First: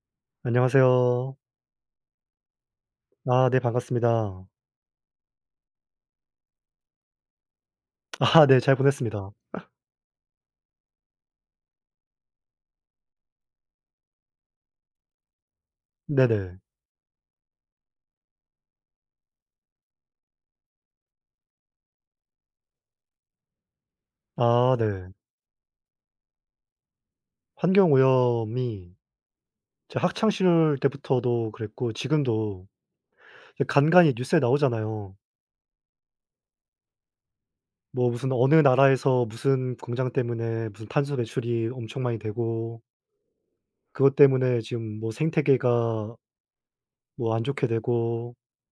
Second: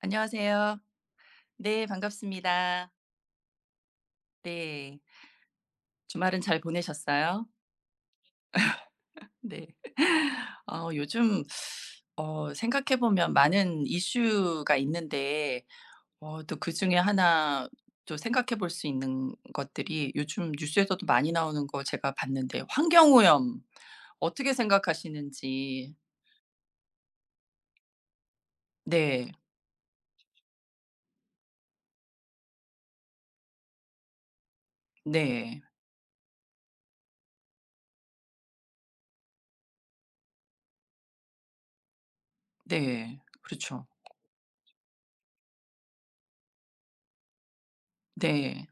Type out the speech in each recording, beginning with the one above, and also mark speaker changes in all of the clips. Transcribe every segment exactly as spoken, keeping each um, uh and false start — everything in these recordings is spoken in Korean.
Speaker 1: 안녕하세요.
Speaker 2: 안녕하세요.
Speaker 1: 네, 반갑습니다.
Speaker 2: 아 네, 반갑습니다.
Speaker 1: 네. 주말은 잘 보내셨어요?
Speaker 2: 아 네, 잘 보냈습니다.
Speaker 1: 네. 어 요즘, 어 생각해 보면 많은 이슈가 있는데, 어 또
Speaker 2: 네네.
Speaker 1: 그중에 하나, 또 생각해 볼 수 있는 것들이 요즘 뉴스에서도 많이 나오는 거 제가 봤는데, 환경 오염 어떻게
Speaker 2: 아 네.
Speaker 1: 생각하시는지.
Speaker 2: 환경오염이
Speaker 1: 네.
Speaker 2: 제 학창 시절 때부터도 그랬고 지금도 이제 간간이 뉴스에 나오잖아요.
Speaker 1: 네.
Speaker 2: 뭐 무슨 어느 나라에서 무슨 공장 때문에 무슨 탄소 배출이 엄청 많이 되고
Speaker 1: 네, 그렇죠.
Speaker 2: 그것 때문에 지금 뭐 생태계가 뭐 안 좋게 되고
Speaker 1: 네.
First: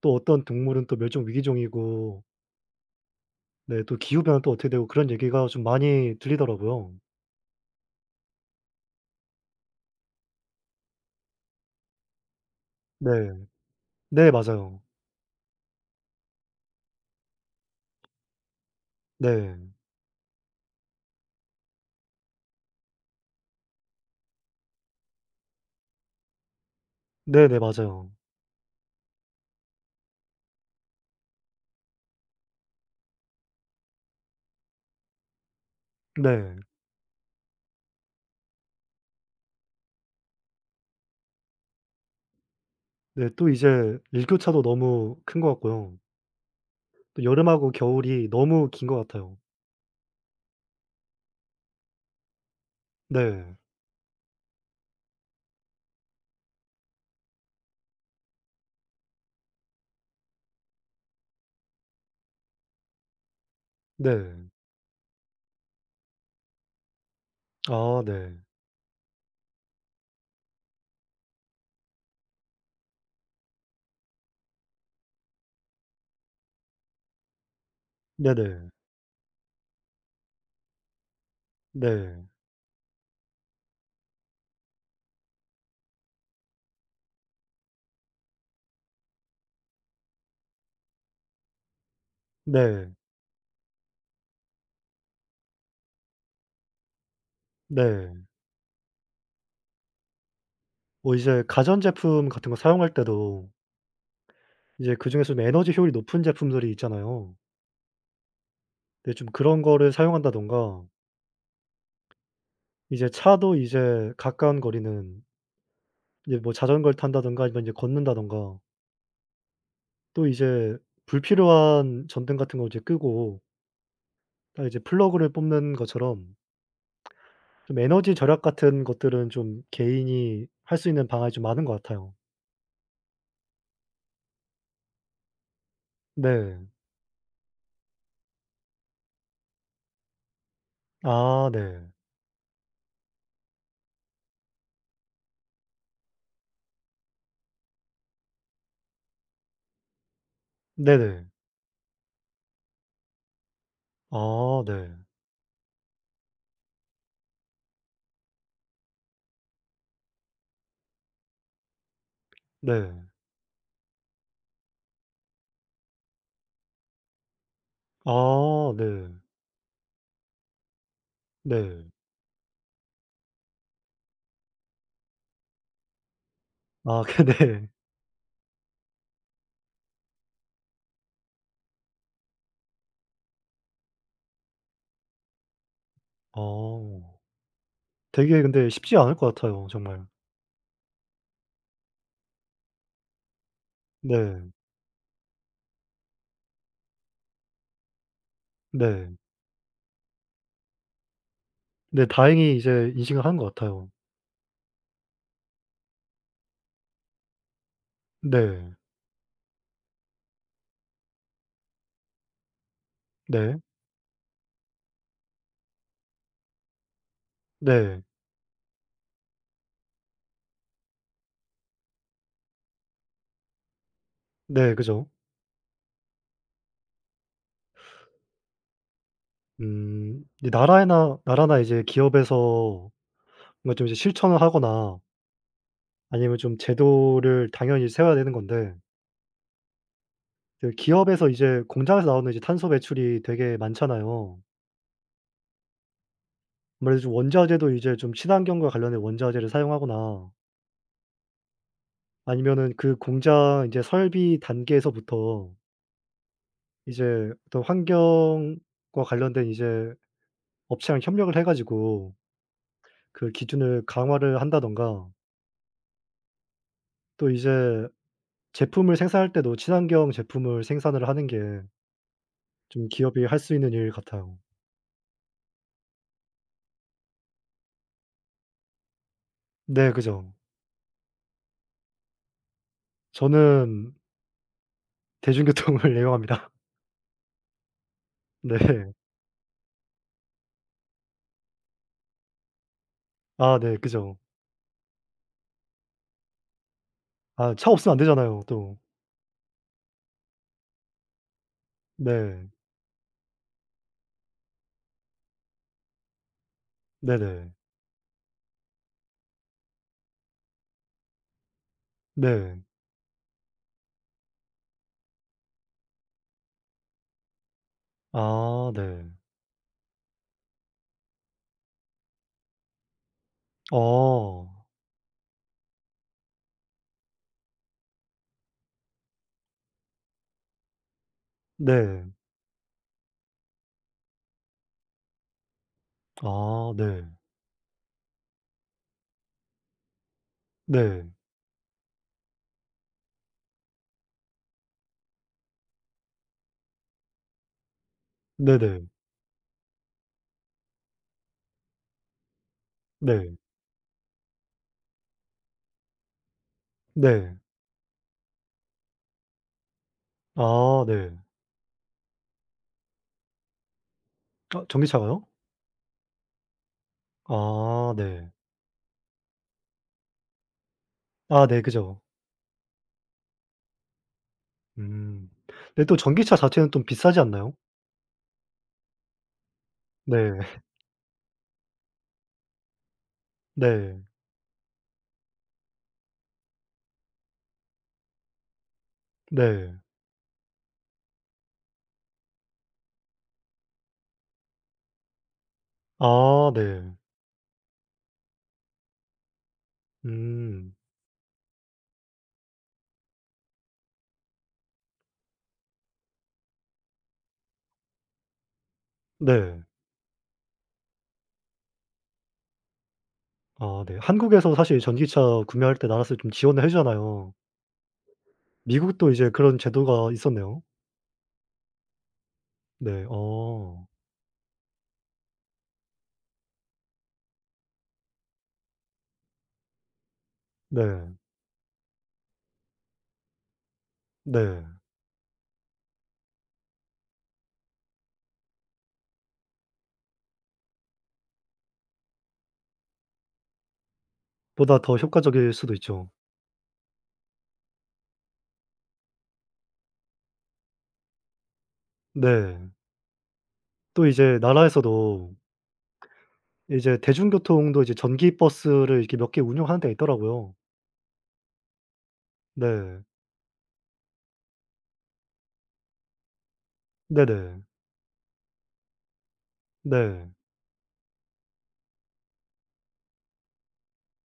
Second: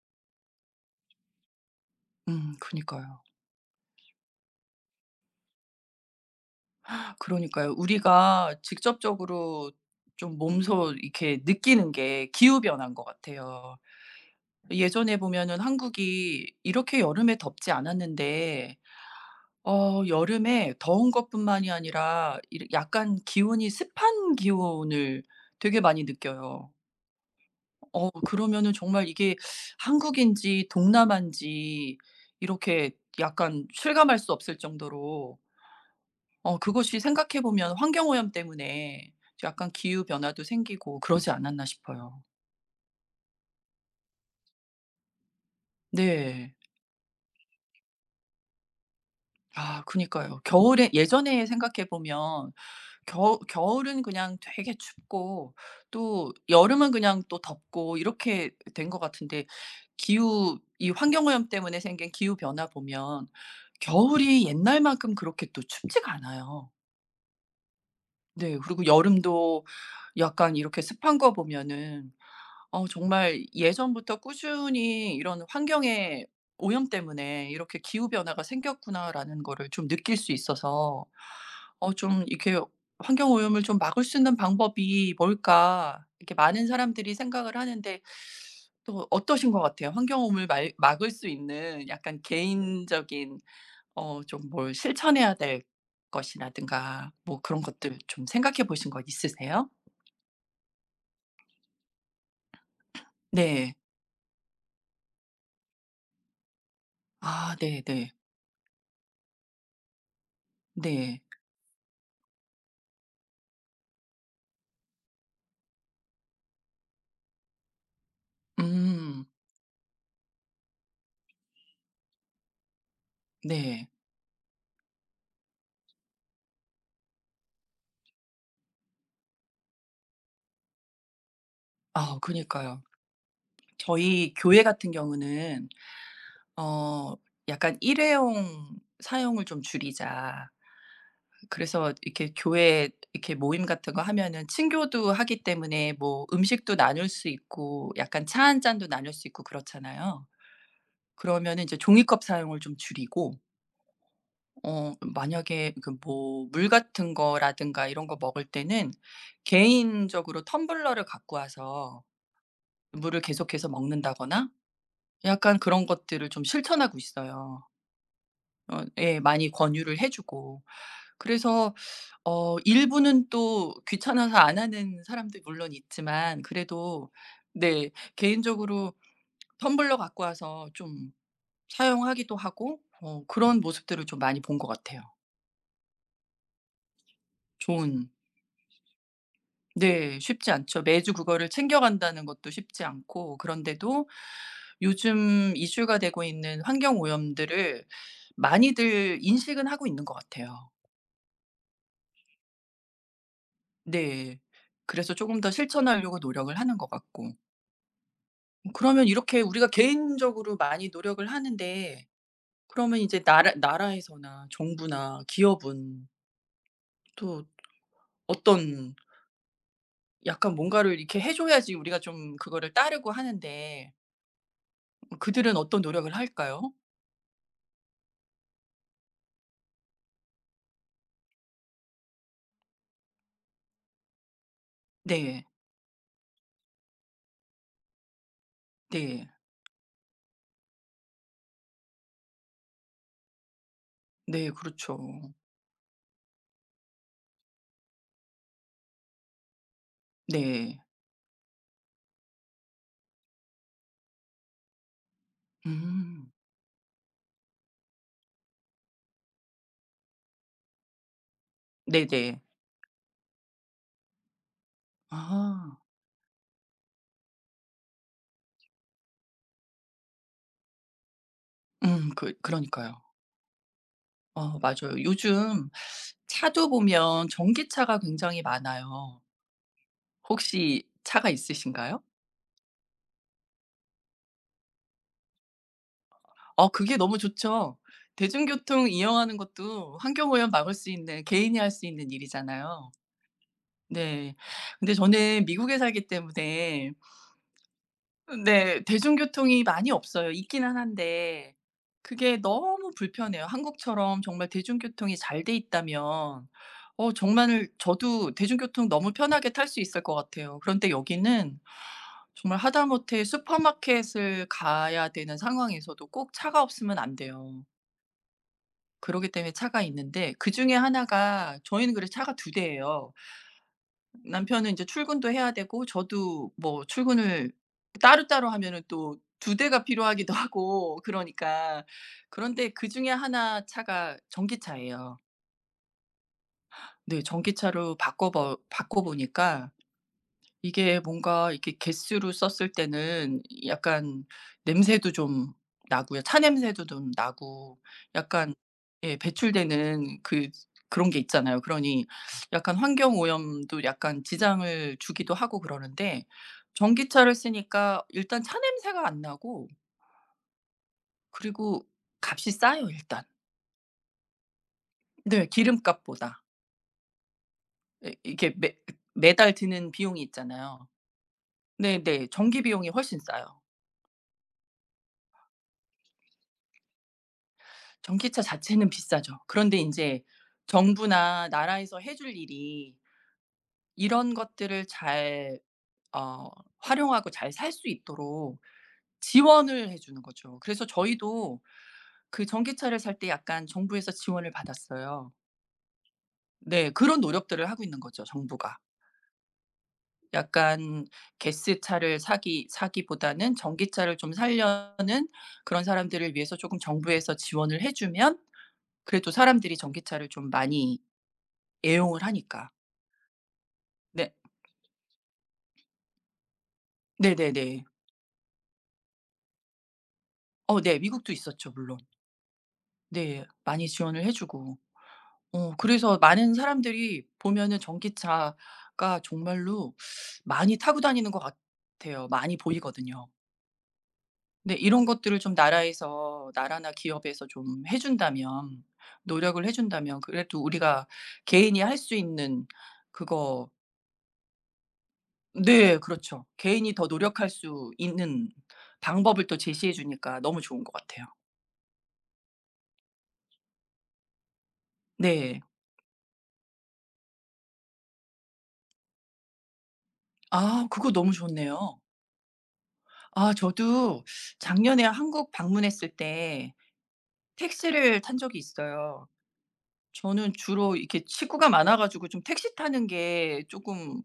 Speaker 2: 또 어떤 동물은 또 멸종 위기종이고
Speaker 1: 음 그니까요.
Speaker 2: 네, 또 기후 변화 또 어떻게 되고 그런 얘기가 좀 많이 들리더라고요.
Speaker 1: 그러니까요. 우리가 직접적으로 좀 몸소 이렇게 느끼는 게 기후 변화인 것
Speaker 2: 네.
Speaker 1: 같아요.
Speaker 2: 네, 맞아요.
Speaker 1: 예전에 보면은 한국이 이렇게 여름에 덥지 않았는데,
Speaker 2: 네.
Speaker 1: 어 여름에 더운 것뿐만이 아니라 이르 약간 기온이 습한 기온을 되게 많이 느껴요.
Speaker 2: 네네, 맞아요.
Speaker 1: 어 그러면은 정말 이게 한국인지 동남아인지, 이렇게 약간 실감할 수 없을 정도로,
Speaker 2: 네.
Speaker 1: 어 그것이 생각해 보면 환경 오염 때문에 약간 기후 변화도 생기고 그러지 않았나 싶어요.
Speaker 2: 네. 또 이제 일교차도 너무 큰 것 같고요.
Speaker 1: 네.
Speaker 2: 또 여름하고 겨울이 너무 긴 것 같아요.
Speaker 1: 아 그니까요. 겨울에 예전에 생각해 보면, 겨
Speaker 2: 네.
Speaker 1: 겨울은 그냥 되게 춥고, 또 여름은 그냥 또 덥고 이렇게 된 것 같은데, 기후 이 환경 오염 때문에 생긴 기후 변화 보면 겨울이
Speaker 2: 네.
Speaker 1: 옛날만큼 그렇게 또 춥지가 않아요.
Speaker 2: 아 네.
Speaker 1: 네. 그리고 여름도 약간 이렇게 습한 거 보면은, 어 정말 예전부터 꾸준히 이런 '환경의 오염 때문에 이렇게 기후 변화가
Speaker 2: 네네.
Speaker 1: 생겼구나.'라는 거를 좀 느낄 수 있어서, 어 좀
Speaker 2: 네.
Speaker 1: 이렇게 '환경 오염을 좀 막을 수 있는 방법이 뭘까?' 이렇게 많은 사람들이 생각을 하는데, 또 어떠신 것 같아요? 환경 오염을 말 막을 수 있는 약간
Speaker 2: 네.
Speaker 1: 개인적인, 어 좀 뭘 실천해야 될 것이라든가 뭐 그런 것들 좀
Speaker 2: 네.
Speaker 1: 생각해 보신 거 있으세요?
Speaker 2: 뭐 이제 가전제품 같은 거 사용할 때도
Speaker 1: 네.
Speaker 2: 이제 그중에서도 에너지 효율이 높은 제품들이 있잖아요.
Speaker 1: 아 네네. 네.
Speaker 2: 네, 좀 그런 거를 사용한다든가
Speaker 1: 네.
Speaker 2: 이제 차도 이제 가까운 거리는 이제 뭐 자전거를 탄다든가 아니면 이제 걷는다든가
Speaker 1: 음.
Speaker 2: 또 이제 불필요한 전등 같은 거 이제 끄고
Speaker 1: 네.
Speaker 2: 딱 이제 플러그를 뽑는 것처럼 좀 에너지 절약 같은 것들은 좀 개인이 할 수 있는 방안이 좀 많은 것 같아요.
Speaker 1: 아 그니까요. 저희 교회 같은 경우는,
Speaker 2: 네.
Speaker 1: 어 약간 일회용 사용을 좀 줄이자.
Speaker 2: 아 네.
Speaker 1: 그래서 이렇게 교회 이렇게 모임 같은 거 하면은 친교도 하기 때문에 뭐 음식도 나눌 수 있고 약간 차 한 잔도 나눌 수 있고 그렇잖아요.
Speaker 2: 네네.
Speaker 1: 그러면은 이제 종이컵 사용을 좀 줄이고,
Speaker 2: 아 네.
Speaker 1: 어 만약에 그 뭐 물 같은 거라든가 이런 거 먹을 때는 개인적으로 텀블러를 갖고 와서
Speaker 2: 네.
Speaker 1: 물을 계속해서 먹는다거나 약간 그런 것들을 좀 실천하고 있어요.
Speaker 2: 아
Speaker 1: 어
Speaker 2: 네.
Speaker 1: 예, 많이 권유를 해 주고. 그래서
Speaker 2: 네.
Speaker 1: 어 일부는 또 귀찮아서 안 하는 사람들 물론 있지만,
Speaker 2: 아
Speaker 1: 그래도
Speaker 2: 그 네.
Speaker 1: 네, 개인적으로 텀블러 갖고 와서 좀 사용하기도 하고, 어 그런 모습들을 좀 많이 본 것 같아요.
Speaker 2: 어.
Speaker 1: 좋은
Speaker 2: 되게 근데 쉽지 않을 것 같아요 정말.
Speaker 1: 네. 쉽지 않죠. 매주 그거를 챙겨간다는 것도 쉽지 않고, 그런데도
Speaker 2: 네.
Speaker 1: 요즘 이슈가 되고 있는 환경 오염들을
Speaker 2: 네.
Speaker 1: 많이들 인식은 하고 있는 것 같아요.
Speaker 2: 네, 다행히 이제 인식을 하는 것 같아요.
Speaker 1: 네. 그래서 조금 더 실천하려고 노력을 하는 것 같고.
Speaker 2: 네.
Speaker 1: 그러면 이렇게 우리가 개인적으로 많이 노력을 하는데, 그러면 이제 나라
Speaker 2: 네.
Speaker 1: 나라에서나 정부나 기업은 또
Speaker 2: 네.
Speaker 1: 어떤 약간 뭔가를 이렇게 해 줘야지 우리가 좀 그거를 따르고 하는데,
Speaker 2: 네, 그죠.
Speaker 1: 그들은 어떤 노력을 할까요?
Speaker 2: 음. 이 나라에나 나라나 이제 기업에서 뭔가 좀 이제 실천을 하거나
Speaker 1: 네.
Speaker 2: 아니면 좀 제도를 당연히 세워야 되는 건데
Speaker 1: 네.
Speaker 2: 그 기업에서 이제 공장에서 나오는 이제 탄소 배출이 되게 많잖아요.
Speaker 1: 네, 그렇죠.
Speaker 2: 아무래도 좀 원자재도 이제 좀 친환경과 관련된 원자재를 사용하거나
Speaker 1: 네.
Speaker 2: 아니면은 그 공장 이제 설비 단계에서부터
Speaker 1: 음.
Speaker 2: 이제 어떤 환경과 관련된 이제 업체랑 협력을 해 가지고
Speaker 1: 네네.
Speaker 2: 그 기준을 강화를 한다든가
Speaker 1: 아.
Speaker 2: 또 이제 제품을 생산할 때도 친환경 제품을 생산을 하는 게
Speaker 1: 음 그
Speaker 2: 좀
Speaker 1: 그러니까요.
Speaker 2: 기업이 할 수 있는 일 같아요.
Speaker 1: 어 맞아요. 요즘 차도 보면 전기차가 굉장히 많아요.
Speaker 2: 네, 그죠.
Speaker 1: 혹시 차가 있으신가요?
Speaker 2: 저는 대중교통을 이용합니다.
Speaker 1: 어 그게 너무 좋죠.
Speaker 2: 네.
Speaker 1: 대중교통 이용하는 것도 환경오염 막을 수 있는 개인이 할 수 있는 일이잖아요.
Speaker 2: 아 네, 그죠.
Speaker 1: 네. 근데 저는 미국에 살기 때문에
Speaker 2: 아 차 없으면 안 되잖아요 또.
Speaker 1: 네, 대중교통이 많이 없어요. 있기는 한데 그게
Speaker 2: 네.
Speaker 1: 너무 불편해요. 한국처럼 정말 대중교통이 잘 돼 있다면, 어
Speaker 2: 네네.
Speaker 1: 정말 저도 대중교통 너무 편하게 탈 수 있을 것 같아요. 그런데 여기는
Speaker 2: 네.
Speaker 1: 정말 하다못해 슈퍼마켓을 가야 되는 상황에서도 꼭 차가 없으면 안 돼요.
Speaker 2: 아 네.
Speaker 1: 그러기 때문에 차가 있는데, 그중에 하나가 저희는 그래서 차가 두 대예요.
Speaker 2: 어.
Speaker 1: 남편은 이제 출근도 해야 되고 저도 뭐 출근을 따로따로 하면은 또 두 대가 필요하기도 하고 그러니까.
Speaker 2: 네.
Speaker 1: 그런데 그중에 하나 차가 전기차예요.
Speaker 2: 아 네.
Speaker 1: 네, 전기차로 바꿔 버 바꿔 보니까 이게
Speaker 2: 네.
Speaker 1: 뭔가 이렇게 개수로 썼을 때는 약간 냄새도 좀 나고요. 차 냄새도 좀 나고 약간,
Speaker 2: 네네.
Speaker 1: 예, 배출되는 그 그런 게 있잖아요. 그러니 약간 환경
Speaker 2: 네.
Speaker 1: 오염도 약간 지장을 주기도 하고 그러는데, 전기차를
Speaker 2: 네.
Speaker 1: 쓰니까 일단 차 냄새가 안 나고,
Speaker 2: 아 네.
Speaker 1: 그리고 값이 싸요 일단.
Speaker 2: 아 전기차가요?
Speaker 1: 네. 기름값보다.
Speaker 2: 아
Speaker 1: 예,
Speaker 2: 네.
Speaker 1: 이게 매 매달 드는 비용이 있잖아요.
Speaker 2: 아 네, 그죠.
Speaker 1: 네네, 전기 비용이 훨씬 싸요.
Speaker 2: 음. 근데 또 전기차 자체는 좀 비싸지 않나요?
Speaker 1: 전기차 자체는 비싸죠. 그런데 인제
Speaker 2: 네.
Speaker 1: 정부나 나라에서 해줄 일이
Speaker 2: 네.
Speaker 1: 이런 것들을 잘, 어 활용하고 잘 살 수 있도록
Speaker 2: 네.
Speaker 1: 지원을 해 주는 거죠. 그래서 저희도 그 전기차를 살 때 약간 정부에서 지원을 받았어요.
Speaker 2: 아 네.
Speaker 1: 네. 그런 노력들을 하고 있는 거죠, 정부가.
Speaker 2: 음.
Speaker 1: 약간 가스차를 사기 사기보다는 전기차를 좀 살려는 그런 사람들을 위해서 쪼금 정부에서 지원을 해 주면 그래도
Speaker 2: 네.
Speaker 1: 사람들이 전기차를 좀 많이 애용을 하니까.
Speaker 2: 아 네.
Speaker 1: 네.
Speaker 2: 한국에서 사실 전기차 구매할 때 나라에서 좀 지원을 해 주잖아요.
Speaker 1: 네네네.
Speaker 2: 미국도 이제 그런 제도가 있었네요.
Speaker 1: 어 네. 미국도 있었죠 물론.
Speaker 2: 네.
Speaker 1: 네.
Speaker 2: 어.
Speaker 1: 많이 지원을 해 주고. 어 그래서 많은 사람들이 보면은 전기차가 정말로 많이 타고
Speaker 2: 네.
Speaker 1: 다니는 것 같아요. 많이 보이거든요.
Speaker 2: 네.
Speaker 1: 근데 이런 것들을 좀 나라에서 나라나 기업에서 좀 해 준다면, 노력을 해 준다면 그래도 우리가 개인이 할 수 있는 그거,
Speaker 2: 보다 더 효과적일 수도
Speaker 1: 네,
Speaker 2: 있죠.
Speaker 1: 그렇죠. 개인이 더 노력할 수 있는 방법을 또 제시해 주니까 너무 좋은 것 같아요.
Speaker 2: 네. 또 이제 나라에서도
Speaker 1: 네.
Speaker 2: 이제 대중교통도 이제 전기 버스를 이렇게 몇 개 운영하는 데가 있더라고요.
Speaker 1: 아 그거 너무 좋네요.
Speaker 2: 네.
Speaker 1: 아 저도 작년에 한국 방문했을 때
Speaker 2: 네네.
Speaker 1: 택시를 탄 적이 있어요.
Speaker 2: 네.
Speaker 1: 저는 주로 이렇게 식구가 많아 가지고 좀 택시 타는 게 조금,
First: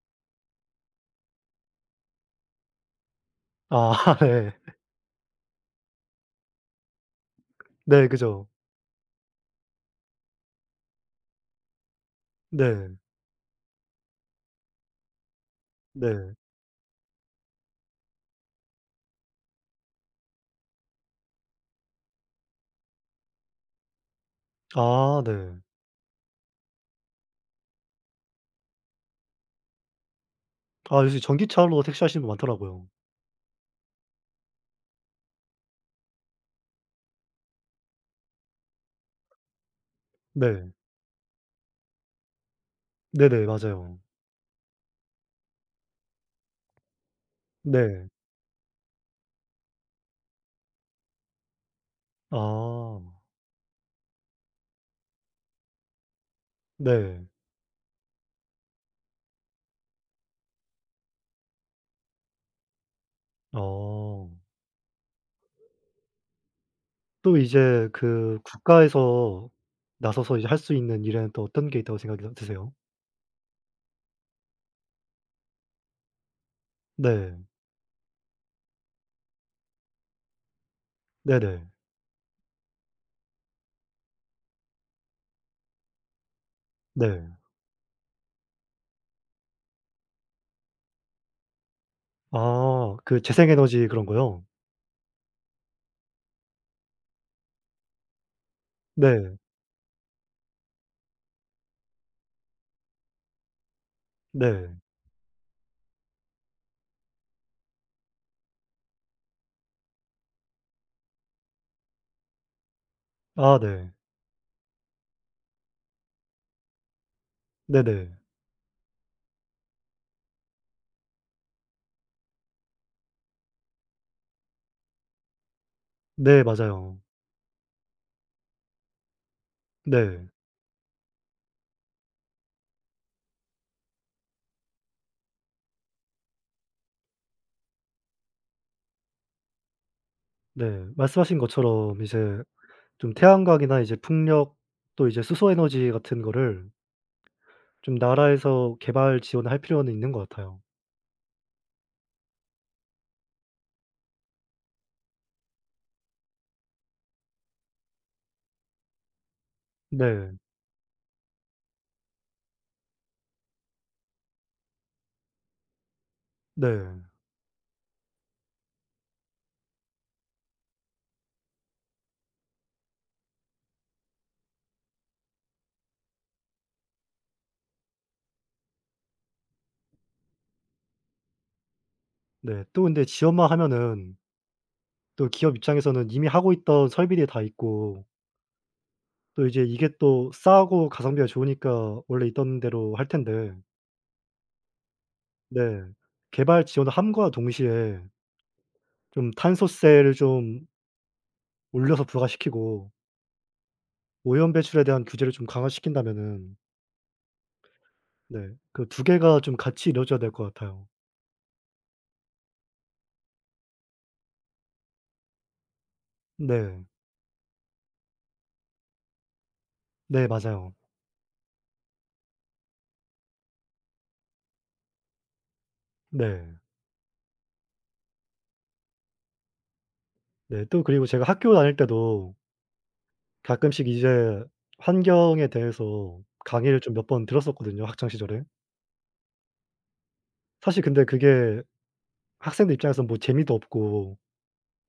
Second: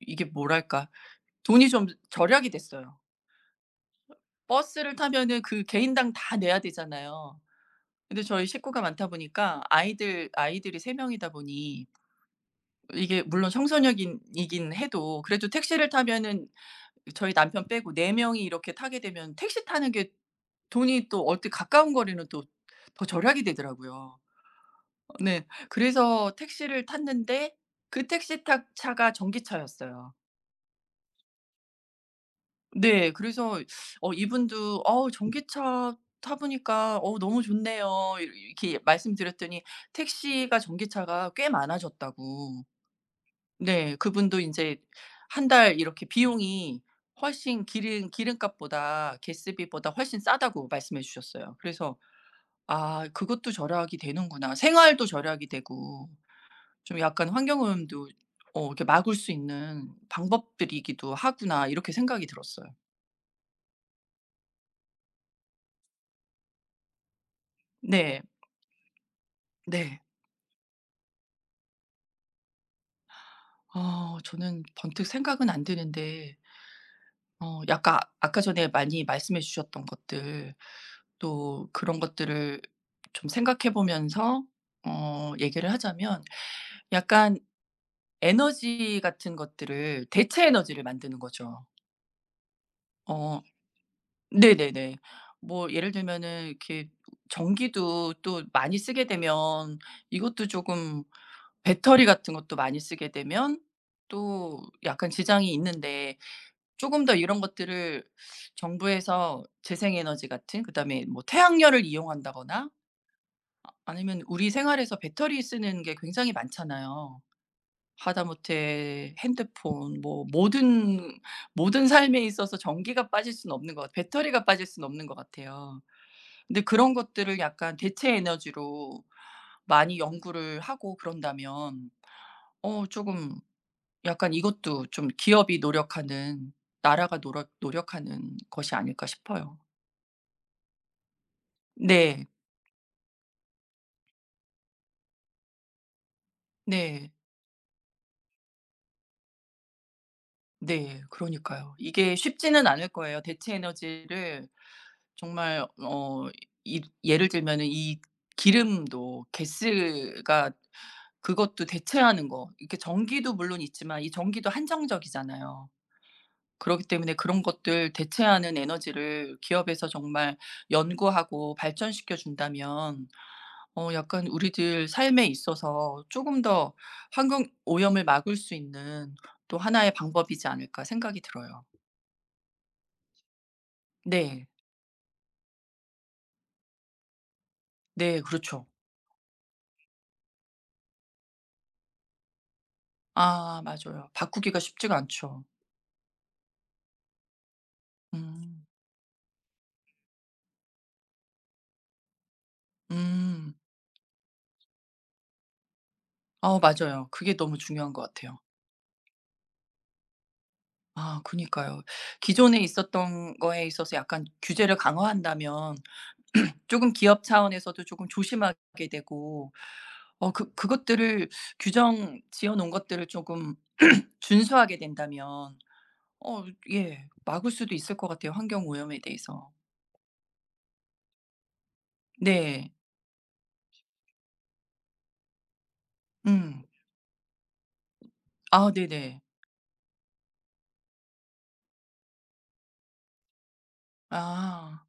Speaker 1: 이게 뭐랄까, 돈이 좀 절약이 됐어요.
Speaker 2: 아 네.
Speaker 1: 버스를 타면은 그 개인당 다 내야 되잖아요.
Speaker 2: 네
Speaker 1: 근데 저희
Speaker 2: 그죠.
Speaker 1: 식구가 많다 보니까 아이들 아이들이 세 명이다 보니,
Speaker 2: 네.
Speaker 1: 이게 물론 청소년 이긴 해도 그래도 택시를
Speaker 2: 네.
Speaker 1: 타면은 저희 남편 빼고 네 명이 이렇게 타게 되면 택시 타는 게 돈이, 또 어디 가까운 거리는 또 더 절약이 되더라고요.
Speaker 2: 아
Speaker 1: 네.
Speaker 2: 네.
Speaker 1: 그래서 택시를 탔는데 그 택시 타 차가 전기차였어요.
Speaker 2: 아 요새 전기차로 택시하시는 분 많더라고요.
Speaker 1: 네. 그래서 어 이분도 "어우, 전기차 타 보니까 어우 너무 좋네요." 이 이렇게 말씀드렸더니 택시가
Speaker 2: 네.
Speaker 1: 전기차가 꽤 많아졌다고.
Speaker 2: 네네,
Speaker 1: 네.
Speaker 2: 맞아요.
Speaker 1: 그분도 인제 한 달 이렇게 비용이 훨씬
Speaker 2: 네.
Speaker 1: 기름 기름값보다 가스비보다 훨씬 싸다고 말씀해 주셨어요. 그래서
Speaker 2: 아.
Speaker 1: '아 그것도 절약이 되는구나.' 생활도 절약이 되고 좀
Speaker 2: 네.
Speaker 1: 약간 환경오염도, 어 이렇게 막을 수 있는 방법들이기도 하구나, 이렇게 생각이 들었어요.
Speaker 2: 어. 또 이제
Speaker 1: 네.
Speaker 2: 그 국가에서
Speaker 1: 네.
Speaker 2: 나서서 이제 할 수 있는 일에는 또 어떤 게 있다고 생각이 드 드세요?
Speaker 1: 어 저는 번뜩 생각은 안 드는데,
Speaker 2: 네.
Speaker 1: 어 약간 아까 전에 많이 말씀해 주셨던 것들,
Speaker 2: 네네.
Speaker 1: 또 그런 것들을 좀 생각해 보면서 어 얘기를 하자면
Speaker 2: 네.
Speaker 1: 약간 에너지 같은 것들을, 대체 에너지를 만드는 거죠.
Speaker 2: 아, 그
Speaker 1: 어
Speaker 2: 재생 에너지 그런 거요?
Speaker 1: 네네네. 뭐 예를 들면은 이렇게 전기도 또 많이 쓰게
Speaker 2: 네.
Speaker 1: 되면 이것도 조금, 배터리 같은 것도 많이 쓰게 되면 또
Speaker 2: 네.
Speaker 1: 약간 지장이 있는데, 조금 더 이런 것들을 정부에서 재생 에너지 같은, 그다음에 뭐 태양열을 이용한다거나,
Speaker 2: 아 네.
Speaker 1: 아니면 우리 생활에서 배터리 쓰는 게 굉장히 많잖아요.
Speaker 2: 네네.
Speaker 1: 하다못해 핸드폰 뭐 모든 모든 삶에 있어서 전기가 빠질 수는 없는 것 같 배터리가 빠질 수는 없는 것 같아요.
Speaker 2: 네,
Speaker 1: 근데 그런
Speaker 2: 맞아요.
Speaker 1: 것들을 약간 대체 에너지로 많이
Speaker 2: 네.
Speaker 1: 연구를 하고 그런다면, 어 조금 약간 이것도 좀 기업이 노력하는, 나라가 노력 노력하는 것이 아닐까 싶어요.
Speaker 2: 네. 말씀하신 것처럼 이제
Speaker 1: 네.
Speaker 2: 좀 태양광이나 이제 풍력 또 이제 수소 에너지 같은 거를
Speaker 1: 네.
Speaker 2: 좀 나라에서 개발 지원할 필요는 있는 것 같아요.
Speaker 1: 네. 그러니까요. 이게 쉽지는 않을 거예요. 대체 에너지를 정말, 어 이 예를 들면은 이 기름도
Speaker 2: 네.
Speaker 1: 가스가 그것도 대체하는 거, 이렇게 전기도 물론 있지만 이 전기도 한정적이잖아요. 그렇기
Speaker 2: 네.
Speaker 1: 때문에 그런 것들 대체하는 에너지를 기업에서 정말 연구하고 발전시켜 준다면, 어 약간 우리들 삶에 있어서 '조금 더 환경 오염을 막을 수 있는 또 하나의 방법이지 않을까.' 생각이 들어요.
Speaker 2: 네. 또 근데 지원만 하면은
Speaker 1: 네.
Speaker 2: 또 기업 입장에서는 이미 하고 있던 설비들이 다 있고
Speaker 1: 네, 그렇죠.
Speaker 2: 또 이제 이게 또 싸고 가성비가 좋으니까 원래 있던 대로 할 텐데
Speaker 1: 아 맞아요. 바꾸기가 쉽지가 않죠.
Speaker 2: 네. 개발 지원을 함과 동시에
Speaker 1: 음.
Speaker 2: 좀 탄소세를 좀 올려서 부과시키고
Speaker 1: 음.
Speaker 2: 오염 배출에 대한 규제를 좀 강화시킨다면은
Speaker 1: 어 맞아요. 그게 너무 중요한 것 같아요.
Speaker 2: 네, 그 두 개가 좀 같이 이루어져야 될 것 같아요.
Speaker 1: 아 그니까요. 기존에 있었던 거에 있어서 약간 규제를 강화한다면 조
Speaker 2: 네.
Speaker 1: 금 기업 차원에서도 조금 조심하게 되고,
Speaker 2: 네,
Speaker 1: 어 그
Speaker 2: 맞아요.
Speaker 1: 그것들을 규정 지어 놓은 것들을 조금 준수하게 된다면, 어
Speaker 2: 네.
Speaker 1: 예, 막을 수도 있을 것 같아요, 환경 오염에 대해서.
Speaker 2: 네, 또 그리고 제가 학교 다닐 때도
Speaker 1: 네.
Speaker 2: 가끔씩 이제 환경에 대해서
Speaker 1: 음.
Speaker 2: 강의를 좀 몇 번 들었었거든요, 학창 시절에.
Speaker 1: 아 네네.
Speaker 2: 사실 근데 그게 학생들 입장에서 뭐 재미도 없고
Speaker 1: 아.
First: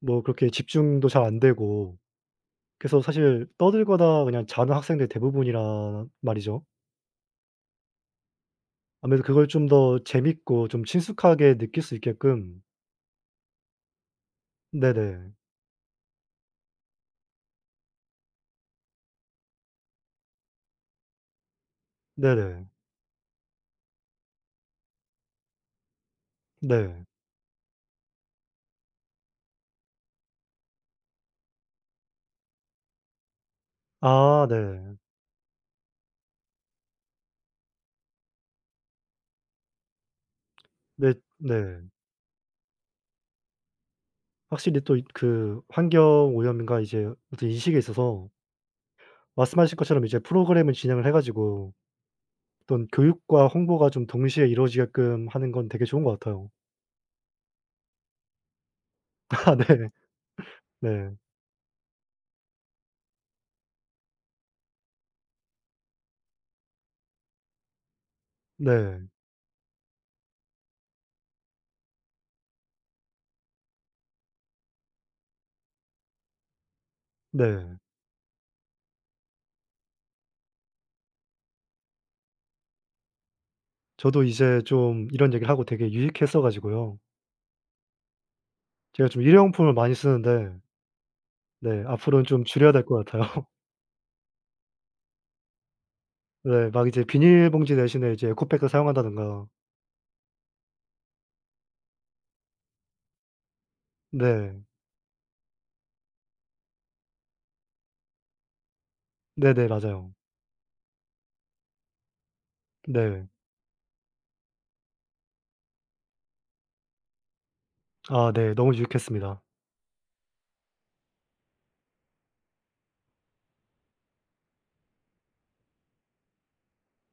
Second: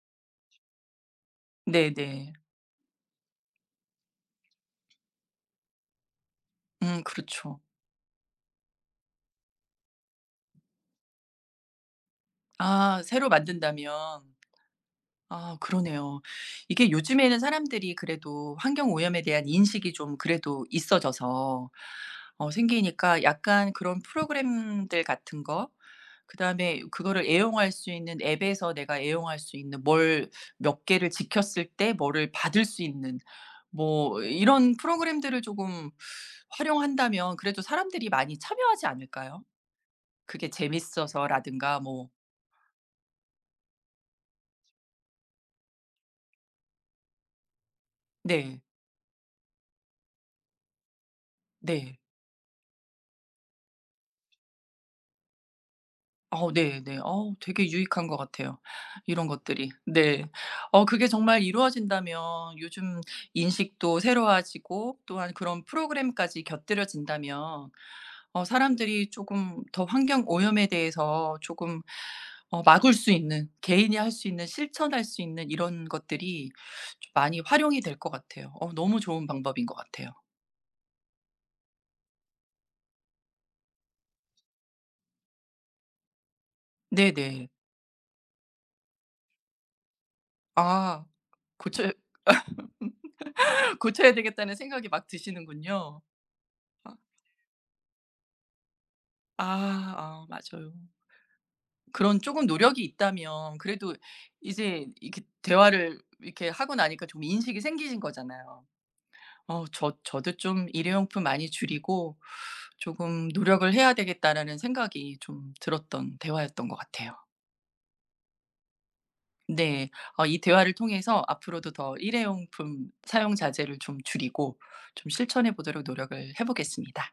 Speaker 2: 뭐 그렇게 집중도 잘 안 되고
Speaker 1: 네네.
Speaker 2: 그래서 사실 떠들거나 그냥 자는 학생들이 대부분이란 말이죠.
Speaker 1: 음 그렇죠.
Speaker 2: 아무래도 그걸 좀 더 재밌고 좀 친숙하게 느낄 수 있게끔.
Speaker 1: 아 새로 만든다면,
Speaker 2: 네네.
Speaker 1: 아 그러네요. 이게 요즘에는 사람들이 그래도 환경 오염에 대한 인식이 좀 그래도 있어져서, 어
Speaker 2: 네네.
Speaker 1: 생기니까 약간 그런 프로그램들 같은 거, 그다음에
Speaker 2: 네.
Speaker 1: 그거를 애용할 수 있는 앱에서 내가 애용할 수 있는 뭘 몇 개를 지켰을 때 뭐를 받을 수 있는 뭐
Speaker 2: 아
Speaker 1: 이런
Speaker 2: 네.
Speaker 1: 프로그램들을 조금 활용한다면 그래도 사람들이 많이 참여하지 않을까요? 그게
Speaker 2: 네 네.
Speaker 1: 재밌어서라든가 뭐.
Speaker 2: 확실히 또 이 그 환경 오염인가 이제 어떤 인식에 있어서
Speaker 1: 네.
Speaker 2: 말씀하신 것처럼 이제 프로그램을 진행을 해 가지고
Speaker 1: 네.
Speaker 2: 어떤 교육과 홍보가 좀 동시에 이루어지게끔 하는 건 되게 좋은 것 같아요.
Speaker 1: 어 네네. 어 되게 유익한 것 같아요 이런
Speaker 2: 아 네.
Speaker 1: 것들이. 네. 어 그게
Speaker 2: 네.
Speaker 1: 정말 이루어진다면 요즘 인식도 새로워지고 또한 그런 프로그램까지 곁들여진다면, 어
Speaker 2: 네.
Speaker 1: 사람들이 쪼금 더 환경 오염에 대해서 조금, 어 막을 수 있는 개인이 할 수 있는 실천할 수 있는 이런 것들이 좀 많이
Speaker 2: 네.
Speaker 1: 활용이 될 것 같아요. 어 너무 좋은 방법인 것 같아요.
Speaker 2: 저도 이제 좀 이런 얘기를 하고 되게 유익했어 가지고요.
Speaker 1: 네네.
Speaker 2: 제가 좀 일회용품을 많이 쓰는데
Speaker 1: 아
Speaker 2: 네,
Speaker 1: 고쳐야
Speaker 2: 앞으로는 좀 줄여야 될 것 같아요.
Speaker 1: 고쳐야 되겠다는 생각이 막 드시는군요.
Speaker 2: 네. 막
Speaker 1: 아.
Speaker 2: 이제 비닐봉지 대신에 이제 에코백을
Speaker 1: 아.
Speaker 2: 사용한다든가.
Speaker 1: 아 맞아요. 그런 조금 노력이 있다면 그래도
Speaker 2: 네.
Speaker 1: 이제 이렇게 대화를 이렇게 하고 나니까 좀 인식이 생기신 거잖아요. 어
Speaker 2: 네네,
Speaker 1: 저
Speaker 2: 맞아요.
Speaker 1: 저도 좀 '일회용품 많이 줄이고
Speaker 2: 네.
Speaker 1: 조금 노력을 해야 되겠다.'라는 생각이 좀 들었던 대화였던 것 같아요.
Speaker 2: 아 네. 너무 유익했습니다.
Speaker 1: 네. 어 이 대화를 통해서 앞으로도 더 일회용품 사용 자제를 좀 줄이고 좀 실천해 보도록 노력을 해 보겠습니다.